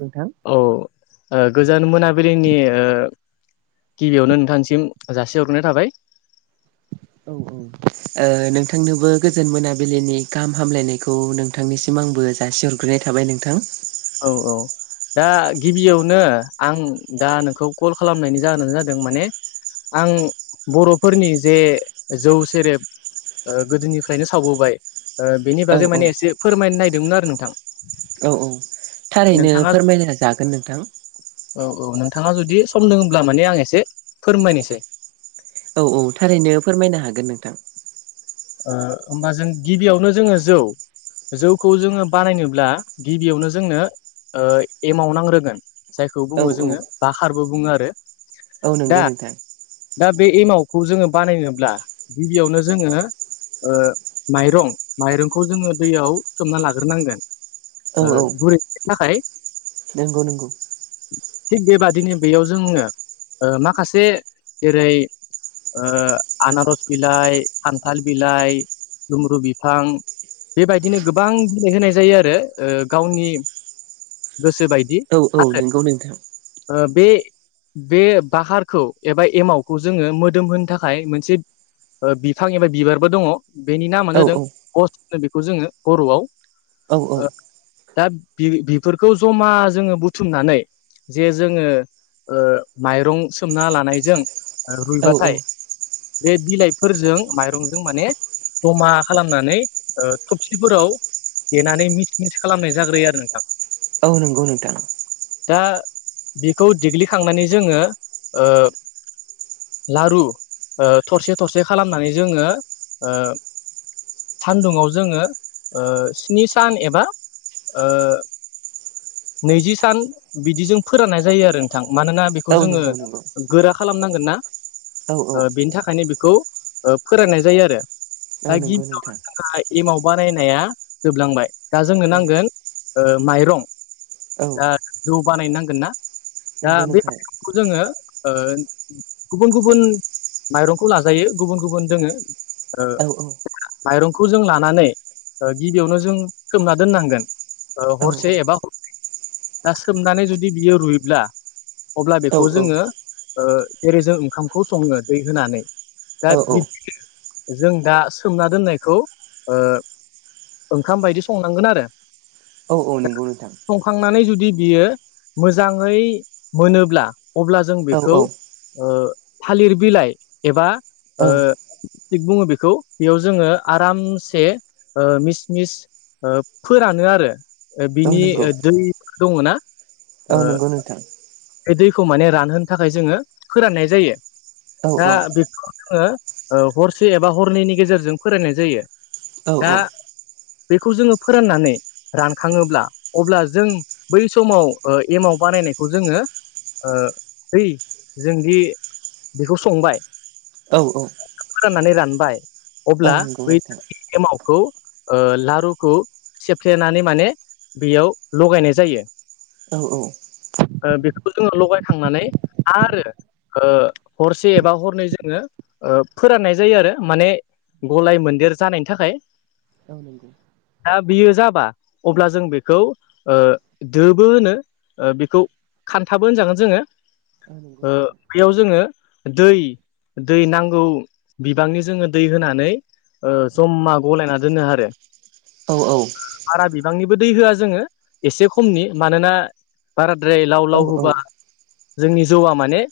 नोंथां औ ओ गोजोन मोनाबिलिनि ओ गिबियावनो नोंथांसिम जासिहरग्रोनाय थाबाय [inaudible] ओ नोंथांनोबो गोजोन मोनाबिलिनि गाहाम हामलायनायखौ नोंथांनिसिम आंबो जासिहर ग्रोनाय थाबाय नोंथां। औ औ दा गिबियावनो आं दा नोंखौ कल खालामनायनि जाहोनानो जादों माने आं बर'फोरनि जे जौ सेरेब ओ गोदोनिफ्रायनो सावबोबाय ओ बेनि औ बागै औ माने एसे फोरमायनो नागिरदोंमोन आरो नोंथां। औ औ थारैनो नोंथाङा फोरमायलायना जागोन नोंथां औ औ नोंथाङा जुदि सम दोङब्ला माने आं एसे फोरमायनोसै। औ औ थारैनो फोरमायनो हागोन नोंथां। ओ होमबा जों गिबियावनो जोङो जौ जौखौ जोङो बानायनोब्ला गिबियावनो जोंनो ओ एमाव नांग्रोगोन। जायखौ औ बुङो औ जोङो बाखारबो बुङो आरो। औ दा नंगौ नोंथां। दा बे एमावखौ जोङो बानायनोब्ला गिबियावनो जोङो ओ माइरं, माइरंखौ जोङो दैयाव सोमना लाग्रोनांगोन। औ ओ औ गुरैनो थाखाय नंगौ नंगौ। थिग बेबादिनो बेयाव जोङो ओ माखासे जेरै ओ आनारस बिलाइ, खान्थाल बिलाइ, दुम्ब्रु बिफां बेबायदिनो गोबां बिलाइहोनाय जायो आरो ओ गावनि गोसो बायदि आरो नोगौ नोंथां। ओ बे बे बाहारखौ एबा एमावखौ जोङो मोदोम होनो थाखाय मोनसे बिफां एबा बिबारबो दङ। बेनि औ नामानो जादों औ गस्थ होनो बेखौ जोङो बर'आव ओ औ दा बे बेफोरखौ जमा जोङो बुथुमनानै जे जोङो ओ माइरं सोमना लानायजों औ औ रुइबाथाय बे बिलाइफोरजों माइरंजों माने जमा खालामनानै ओ थबसिफोराव देनानै मिस मिस खालामनाय जाग्रोयो आरो नोंथां। औ नंगौ नोंथां। दा बिखौ देग्लिखांनानै जोङो ओ लारु ओ थरसे थरसे खालामनानै जोङो ओ सान्दुङाव जोङो ओ स्नि सान एबा ओ नैजि सान बिदि जों फोराननाय जायो आरो नोंथां मानोना बेखौ औ जोङो नंगौ नंगौ गोरा खालामनांगोन ना। औ औ ओ बेनि थाखायनो बेखौ ओ फोराननाय जायो आरो औ बा नंगौ नोंथां गिबियावनो जोंहा एमाव बानायनाया जोबलांबाय दा जोंनो औ नांगोन ओ माइरं औ दा जौ बानायनांगोन ना दा नंगौ बे नोंथां खौ जोङो ओ गुबुन गुबुन माइरंखौ लाजायो गुबुन गुबुन दोङो ओ औ माइरंखौ जों लानानै गिबियावनो जों खोमना दोननांगोन। औ हरसे एबा हर नै बा सोमनानै जुदि बियो रुइब्ला अब्ला बेखौ जोङो ओ एरै जों ओंखामखौ सङो दै होनानै। दा औ बि जों दा सोमना दोननायखौ ओ ओंखाम बायदि संनांगोन आरो। औ औ नोंगौ नोंथां। संखांनानै जुदि बियो मोजाङै मोनोब्ला अब्ला जों औ बेखौ औ ओ थालिर बिलाइ एबा औ ओ थिग बुङो बेखौ बेयाव जोङो आरामसे ओ मिस मिस ओ फोरानो आरो बिनि दै दङ ना। ओ नंगौ नोंथां। बे दैखौ माने रानहोनो थाखाय जोङो फोराननाय जायो औ दा औ बेखौ जोङो ओ हरसे एबा हरनैनि गेजेरजों फोरायनाय जायो औ दा बेखौ जोङो फोराननानै रानखाङोब्ला अब्ला जों बै समाव ओ एमाव बानायनायखौ जोङो ओ बै जोंदि बेखौ संबाय औ औ फोराननानै रानबाय औ अब्ला नंगौ बै नोंथां एमावखौ ओ लारुखौ सेफ्लेनानै माने बेयाव लगायनाय जायो औ औ ओ बेखौ जोङो लगायखांनानै आरो ओ हरसे एबा हरनै जोङो ओ फोराननाय जायो आरो माने गलाय मोन्देर जानायनि थाखाय औ नंगौ दा बियो जाबा अब्ला जों बेखौ दो बो होनो बेखौ खान्थाबो होनजागोन जोङो औ नंगौ ओ नोंथां बेयाव जोङो दै दै नांगौ बिबांनि जोङो दै होनानै ओ जमा गलायना दोननो आरो औ औ बारा बिबांनिबो दै होआ जोङो एसे खमनि मानोना बाराद्राय लाव औ लाव होबा जोंनि जौआ माने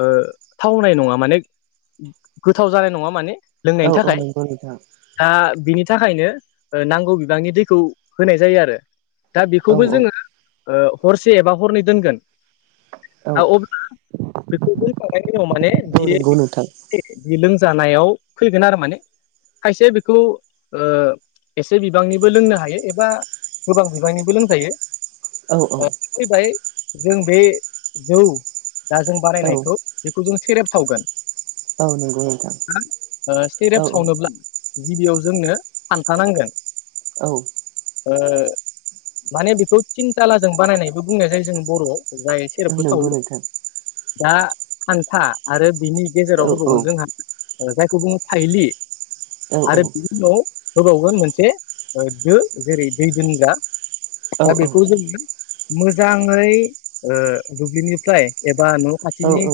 थावनाय नङा माने गोथाव जानाय नङा माने औ लोंनायनि औ थाखाय नंगौ नोंथां दा बिनि थाखायनो नांगौ बिबांनि दैखौ होनाय जायो आरो दा औ बेखौबो औ जोङो हरसे एबा हरनै दोनगोन औ दा अब्ला बेखौ फखांनायनि उनाव माने [inaudible] औ नंगौ नोंथां बियो लोंजानायाव फैगोन आरो माने खायसे बेखौ एसे बिबांनिबो लोंनो हायो एबा गोबां बिबांनिबो लोंजायो औ ओ औ फैबाय जों बे जौ दा जों औ बानायनायखौ बेखौ जों सेरेब सावगोन औ नंगौ नोंथां औ नंगौ नोंथां औ सेरेब नंगौ सावनोब्ला गिबियाव जोंनो खान्थानांगोन औ माने बेखौ थिनथालाजों बानायनायबो बुंनाय जायो जों बर'आव जाय सेरेपखौ सावो नंगौ नोंथां दा खान्था आरो बिनि गेजेराव औ होबावगोन औ औ जोंहा जायखौ बुङो फाइलि आरो उनाव होबावगोन मोनसे दो जेरै दै दोनग्रा औ दा बे नंगौ मोजाङै दुब्लिनिफ्राय एबा न' औ खाथिनि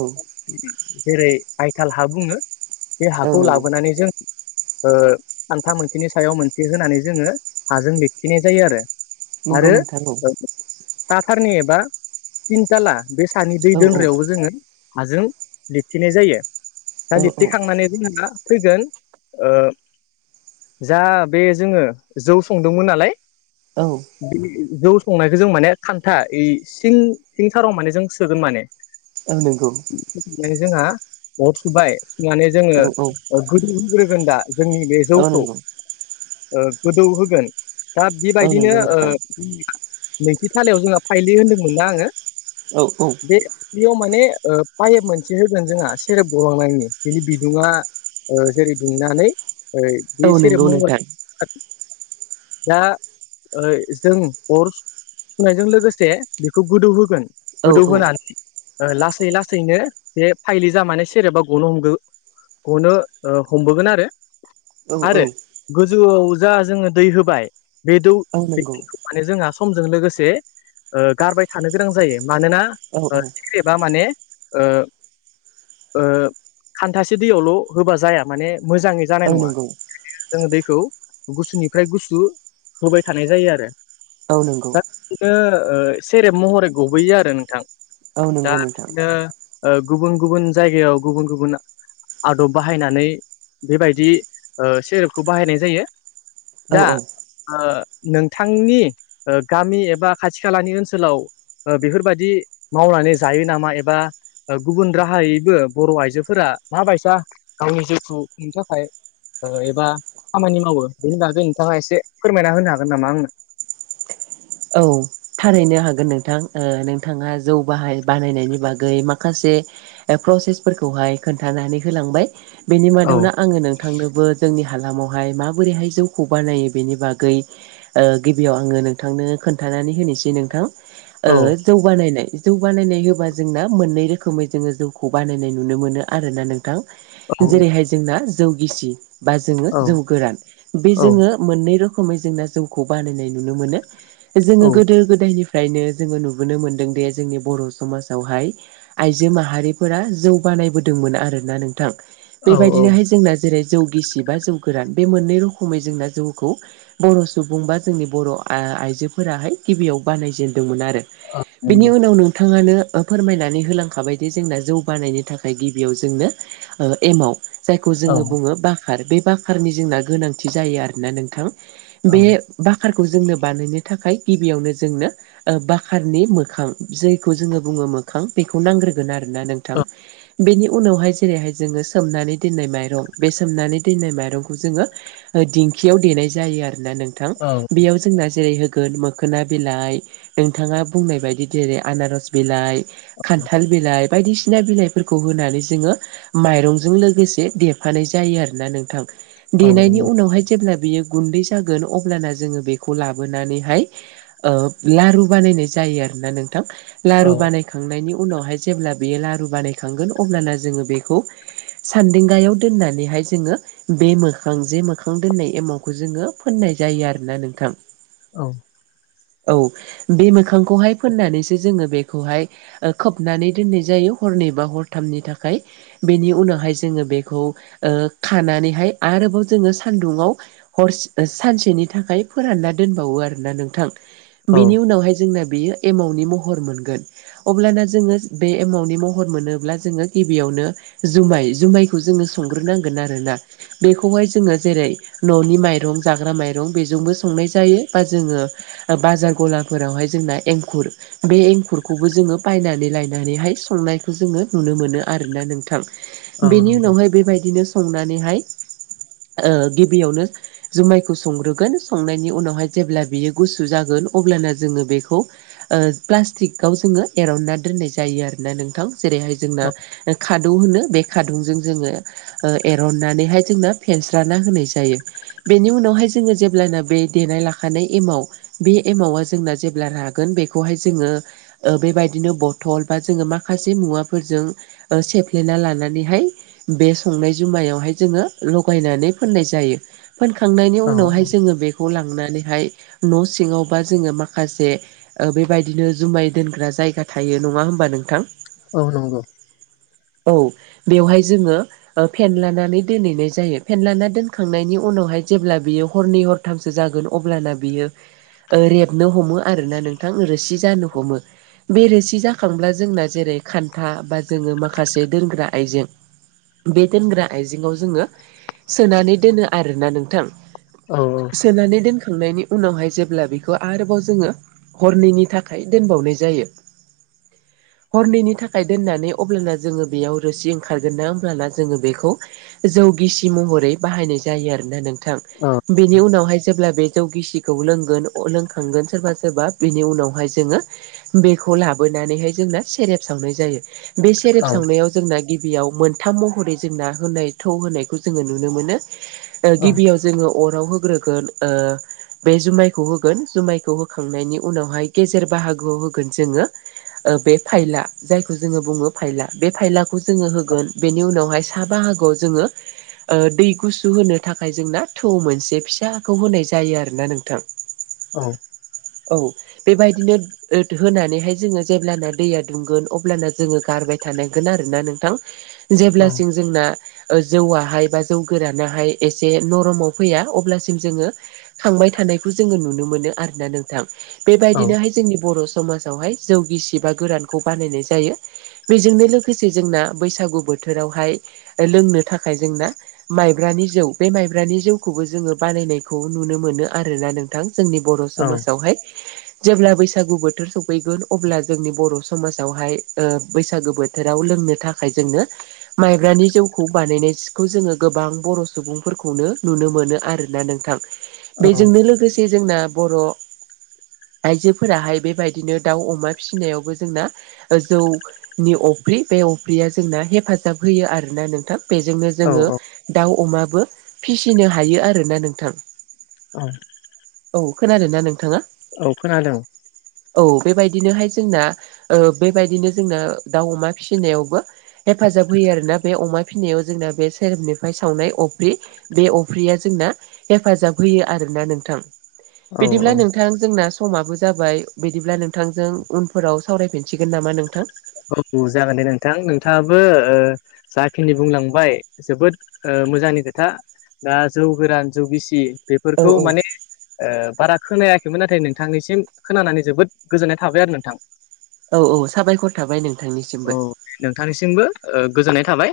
जेरै आइथाल हा बुङो बे औ हाखौ नंगौ लाबोनानै जों खान्था मोनसेनि सायाव मोनसे होनानै जोङो हाजों बेखौ लिरथेनाय जायो आरो औ नंगौ आरो नोंथां साथारनि एबा तिनथाला बे सानि दै औ औ दोनग्रायावबो जोङो हाजों लिरथिनाय जायो दा लिरथिखांनानै जोङो दा फैगोन जा बे जोङो जौ संदोंमोन नालाय औ बि जौ संनायखौ जों माने खान्था ओइ सिं सिंथाराव माने जों सोगोन माने औ नंगौ नानै जोंहा अरबाय सुनानै जोङो गोदौहोग्रोगोन दा जोंनि बे जौखौ गोदौ होगोन दा बेबायदिनो नोंथि थालायाव जोंहा फाइलि होनदोंमोनना आङो औ औ बे बेयाव माने पाइप मोनसे होगोन जोंहा सेरेब गलांनायनि बिनि बिदुङा जेरै दुंनानै ओइ बे औ सेरेब नंगौ महरै नोंथां [unintelligible] दा ओइ जों अर सुनायजों लोगोसे बेखौ गोदौ होगोन औ औ गोदौहोनानै लासै लासैनो बे फाइलि जा माने सेरबा गनो हमदो गनो हमबोगोन आरो औ औ आरो गोजौआव जा जोङो दै होबाय बे दै औ नंगौ [unintelligible] माने जोंहा समजों लोगोसे ओ गारबाय थानो गोनां जायो मानोना औ औ सेरेब बा माने ओ ओ खान्थासे दैयावल' होबाल' जाया माने मोजाङै जानाय औ नङा। नंगौ दानिया जोङो दैखौ गुसुनिफ्राय गुसु होबाय थानाय जायो आरो। औ नंगौ दा बिदिनो ओ सेरेब महरै गबोयो आरो नोंथां औ दा नंगौ नोंथां बिदिनो ओ गुबुन गुबुन जायगायाव गुबुन गुबुन आदब बाहायनानै बेबायदि ओ सेरेपखौ बाहायनाय जायो। औ दा औ ओ नोंथांनि ओ गामि एबा खाथि खालानि ओनसोलाव ओ बेफोरबायदि मावनानै जायो नामा एबा गुबुन राहायैबो बर' आइजोफोरा मा बैयसा गावनि जिउखौ खुंनो थाखाय ओ एबा खामानि मावो बेनि बागै नोंथाङा एसे फोरमायना होनो हागोन नामा आंनो? औ थारैनो हागोन नोंथां ओ नोंथाङा जौ बाहाय बानायनायनि बागै माखासे प्रसेसफोरखौहाय खोन्थानानै होलांबाय बेनि औ मादावनो आङो नों थांनोबो जोंनि हालामावहाय माबोरैहाय जौखौ बानायो बेनि बागै ओ गिबियाव आङो नोंथांनो खोन्थानानै होनोसै नोंथां ओ औ जौ बानायनाय जौ बानायनाय होबा जोंना मोननै रोखोमै जोङो जौखौ बानायनाय नुनो मोनो आरोना नों थां औ जेरैहाय जोंना जौ गिसि बा जोङो औ जौ गोरान बे जोङो मोननै रोखोमै जोंना जौखौ बानायनाय नुनो मोनो जोङो औ गोदो गोदायनि फ्रायनो जोङो नुबोनो मोनदोंदि जोंनि बर' समाजावहाय आइजो माहारिफोरा जौ बानायबोदोंमोन आरोना नोंथां। औ औ बेबायदिनोहाय जोंना जेरै जौ गिसि बा जौ गोरान बे मोननैै रोखोमनि जोंना जौखौ बर' सुबुं बा जोंनि बर' आ आइजो फोराहाय गिबियाव बानायजेेनदोंमोन आरो औ बेनि नंगौ उनावनो नोंथाङानो फोरमायनानै होलांखाबायदि जोंना जौ बानायनो थाखाय गिबियाव जोंनो ओ एमाव जायखौ औ जोङो बुङो बाखार बे बाखारनि जोंना गोनांथि जायो आरोना नोंथां। औ बे बाखारखौ जोंनो बानायनो थाखाय गिबियावनो जोंनो ओ बाकारनि मोखां जैखो जोङो बुङो मोखां बेखौ नांग्रोगोन आरोना नोंथां। बेनि उनावहाय जेरैहाय जोङो सोमनानै दोननाय माइरं बे सोमनानै दोननाय माइरंखौ जोङो ओ दिंखियाव देनाय जायो आरोना नोंथां औ बेयाव जोंना जेरै हो गोन मोखोना बिलाइ नोंथाङा बुंनाय बायदि जेरै आनारस बिलाइ खान्थाल बिलाइ बायदिसिना बिलाइफोरखौ होनानै जोङो माइरंजों लोगोसे देरफानाय जायो आरोना नोंथां। औ देनायनि नंगौ औ उनावहाय जेब्ला बियो गुन्दै जागोन अब्लाना जोङो बेखौ लाबोनानै हाय ओ लारु बानायनाय जायो आरोना नोंथां लारु बानाय खांनायनि उनावहाय जेब्ला बेयो लारु बानायखांगोन अब्लाना जोङो बेखौ सान्देंगायाव दोननानैहाय जोङो बे मोखां जे मोखां दोननाय एमावखौ जोङो फोननाय जायो आरोना नोंथां। औ औ बे मोखांखौहाय फोननानैसो जोङो बेखौहाय ओ खोबनानै दोननाय जायो हरनै बा हरथामनि थाखाय। बेनि उनावहाय जोङो बेखौ ओ खानानैहाय आरोबाव जोङो सान्दुंङाव हरसे सानसेनि थाखाय फोरानना दोनबावो आरो। ना नोंथां औ बेनि उनावहाय जोंना बेयो एमावनि महर मोनगोन। अब्लाना जोङो बे एमावनि महर मोनोब्ला जोङो गिबियावनो जुमाय जुमायखौ जोङो संग्रोनांगोन आरोना बेखौहाय जोङो जेरै न'नि माइरं जाग्रा माइरं बेजोंबो संनाय जायो। बा जोङो बाजार गलाफोरावहाय जोंना एंखुर बे एंखुरखौबो जोङो बायनानै लायनानैहाय संनायखौ जोङो नुनो मोनो आरोना नोंथां। औ बेनि नंगौ उनावहाय बेबायदिनो संनानैहाय ओ गिबियावनो जुमायखौ संग्रोगोन संनायनि उनावहाय जेब्ला बियो गुसु जागोन अब्लाना जोङो बेखौ ओ प्लास्टिकाव जोङो एरनना दोननाय जायो आरोना नोंथां। जेरैहाय जोंना खादौ होनो बे खादुंजों जोङो एरननानैहाय जों मा फेनस्राना होनाय जायो। बेनि उनावहाय जोङो जेब्लायानो बे देनाय ला खानाय एमाव बे एमावा जोंना जेब्ला रागोन बेखौहाय जोङो बेबायदिनो बथल बा जोङो माखासे मुवाफोरजों ओ सेफ्लेना लानानैहाय बे संनाय जुमायावहाय जोङो लगायनानै फोननाय जायो। फोनखांनायनि औ उनावहाय जोङो बेखौ लांनानैहाय न' सिङावबा जोङो माखासे बेबायदिनो जुमाय दोनग्रा जायगा थायो नङा होमबा नोंथां? औ नंगौ। औ बेवहाय जोङो फेनलानानै दोनहैनाय जायो फेनलाना दोनखांनायनि उनावहाय जेब्ला बियो हरनै हरथामसो जागोन अब्लाना बियो ओ रेबनो हमो आरोना नोंथां रोसि जानो हमो। बे रोसि जाखांब्ला जोंना जेरै खान्था बा जोङो माखासे दोनग्रा आइजें बे दोनग्रा आइजेङाव जोङो सोनानै दोनो आरोना नोंथां। औ सोनानै दोनखांनायनि उनावहाय जेब्ला बेखौ आरोबाव जोङो हरनैनि थाखाय दोनबावनाय जायो। [inaudible] हरनैनि थाखाय दोननानै अब्लाना जोङो बेयाव रोसि ओंखारगोन ना होमब्लाना जोङो बेखौ जौ गिसि महरै बाहायनाय जायो आरोना नोंथां औ बेनि उनावहाय जेब्ला बे जौ गिसिखौ लोंगोन लोंखांगोन सोरबा सोरबा बिनि उनावहाय जोङो बेखौ लाबोनानैहाय जोंना सेरेब सावनाय जायो। बे सेरेब औ सावनायाव जोंना गिबियाव मोनथाम महरै जोंना होनाय थौ होनायखौ जोङो नुनो मोनो। औ गिबियाव जोङो अराव होग्रोगोन ओ बे जुमायखौ होगोन जुमायखौ होखांनायनि उनावहाय गेजेर बाहागोआव होगोन जोङो ओ बे फाइला जायखौ जोङो बुङो फायला बे फायलाखौ जोङो होगोन बेनि उनावहाय सा बाहागोआव जोङो दै गुसु होनो थाखाय जोंना थौ मोनसे फिसाखौ होनाय जायो आरोना नोंथां। औ। औ बेबायदिनो होनानैहाय जोङो जेब्लाना दैया दुंगोन अब्लाना जोङो गारबाय थानांगोन आरो ना नोंथां। [inaudible] जेब्लासिम जोंना जौआहाय बा जौ गोरानाहाय एसे नरमाव फैया अब्लासिम जोङो खांबाय थानायखौ जोङो नुनो मोनो आरोना नोंथां। बेबायदिनोहाय जोंनि बर' समाजावहाय जौ गिसि बा गोरानखौ बानायनाय जायो। बेजोंनो लोगोसे जोंना बैसागु बोथोरावहाय लोंनो थाखाय जोंना माइब्रानि जौ बे माइब्रानि जौखौबो जोङो बानायनाय खौ नुनो मोनो आरोना नोंथां जोंनि बर' समाजावहाय। जेब्ला बैसागु बोथोर सफैगोन अब्ला जोंनि बर' समाजावहाय ओ बैसागु बो थोराव लोंनो थाखाय जोंनो माइब्रानि जौखौ बानायनाय सिखौ जोङो गोबां बर' सुबुंफोरखौनो नुनो मोनो आरोना नोंथां। बेजोंनो लोगोसे जोंना बर' आइजोफोराहाय बेबायदिनो दाउ अमा फिसिनायावबो जोंना जौनि अफ्रि बे अफ्रिया जोंना हेफाजाब होयो आरोना नोंथां। बेजोंनो औ जोङो दाउ अमाबो फिसिनो हायो आरोना नोंथां। औ खोनादों ना नोंथाङा? औ खोनादों औ बेबायदिनोहाय जोंना ओ बेबायदिनो जोंना दाउ अमा फिसिनायावबो हेफाजाब होयो आरोना बे अमा फिनायाव जोंना बे सेरोबनिफ्राय सावनाय अफ्रि बे अफ्रिया जोंना हेफाजाब होयो आरोना नोंथां। औ औ बिदिब्ला नोंथां जोंना समाबो जाबाय बिदिब्ला नोंथांजों उनफोराव सावरायफिनसिगोन नामा नोंथां! औ जागोन दे नोंथां नोंथाङाबो ओ जाखिनि बुंलांबाय जोबोद मोजांनि खोथा दा जौ गोरान जौ गिसि औ बेफोरखौ औ माने ओ बारा खोनायाखैमोन नाथाय नोंथांनिसिम खोनानानै जोबोद गोजोननाय थाबाय आरो नोंथां। औ औ साबायखर थाबाय औ नोंथांनिसिमबो नोंथांनिसिमबो गोजोननाय थाबाय।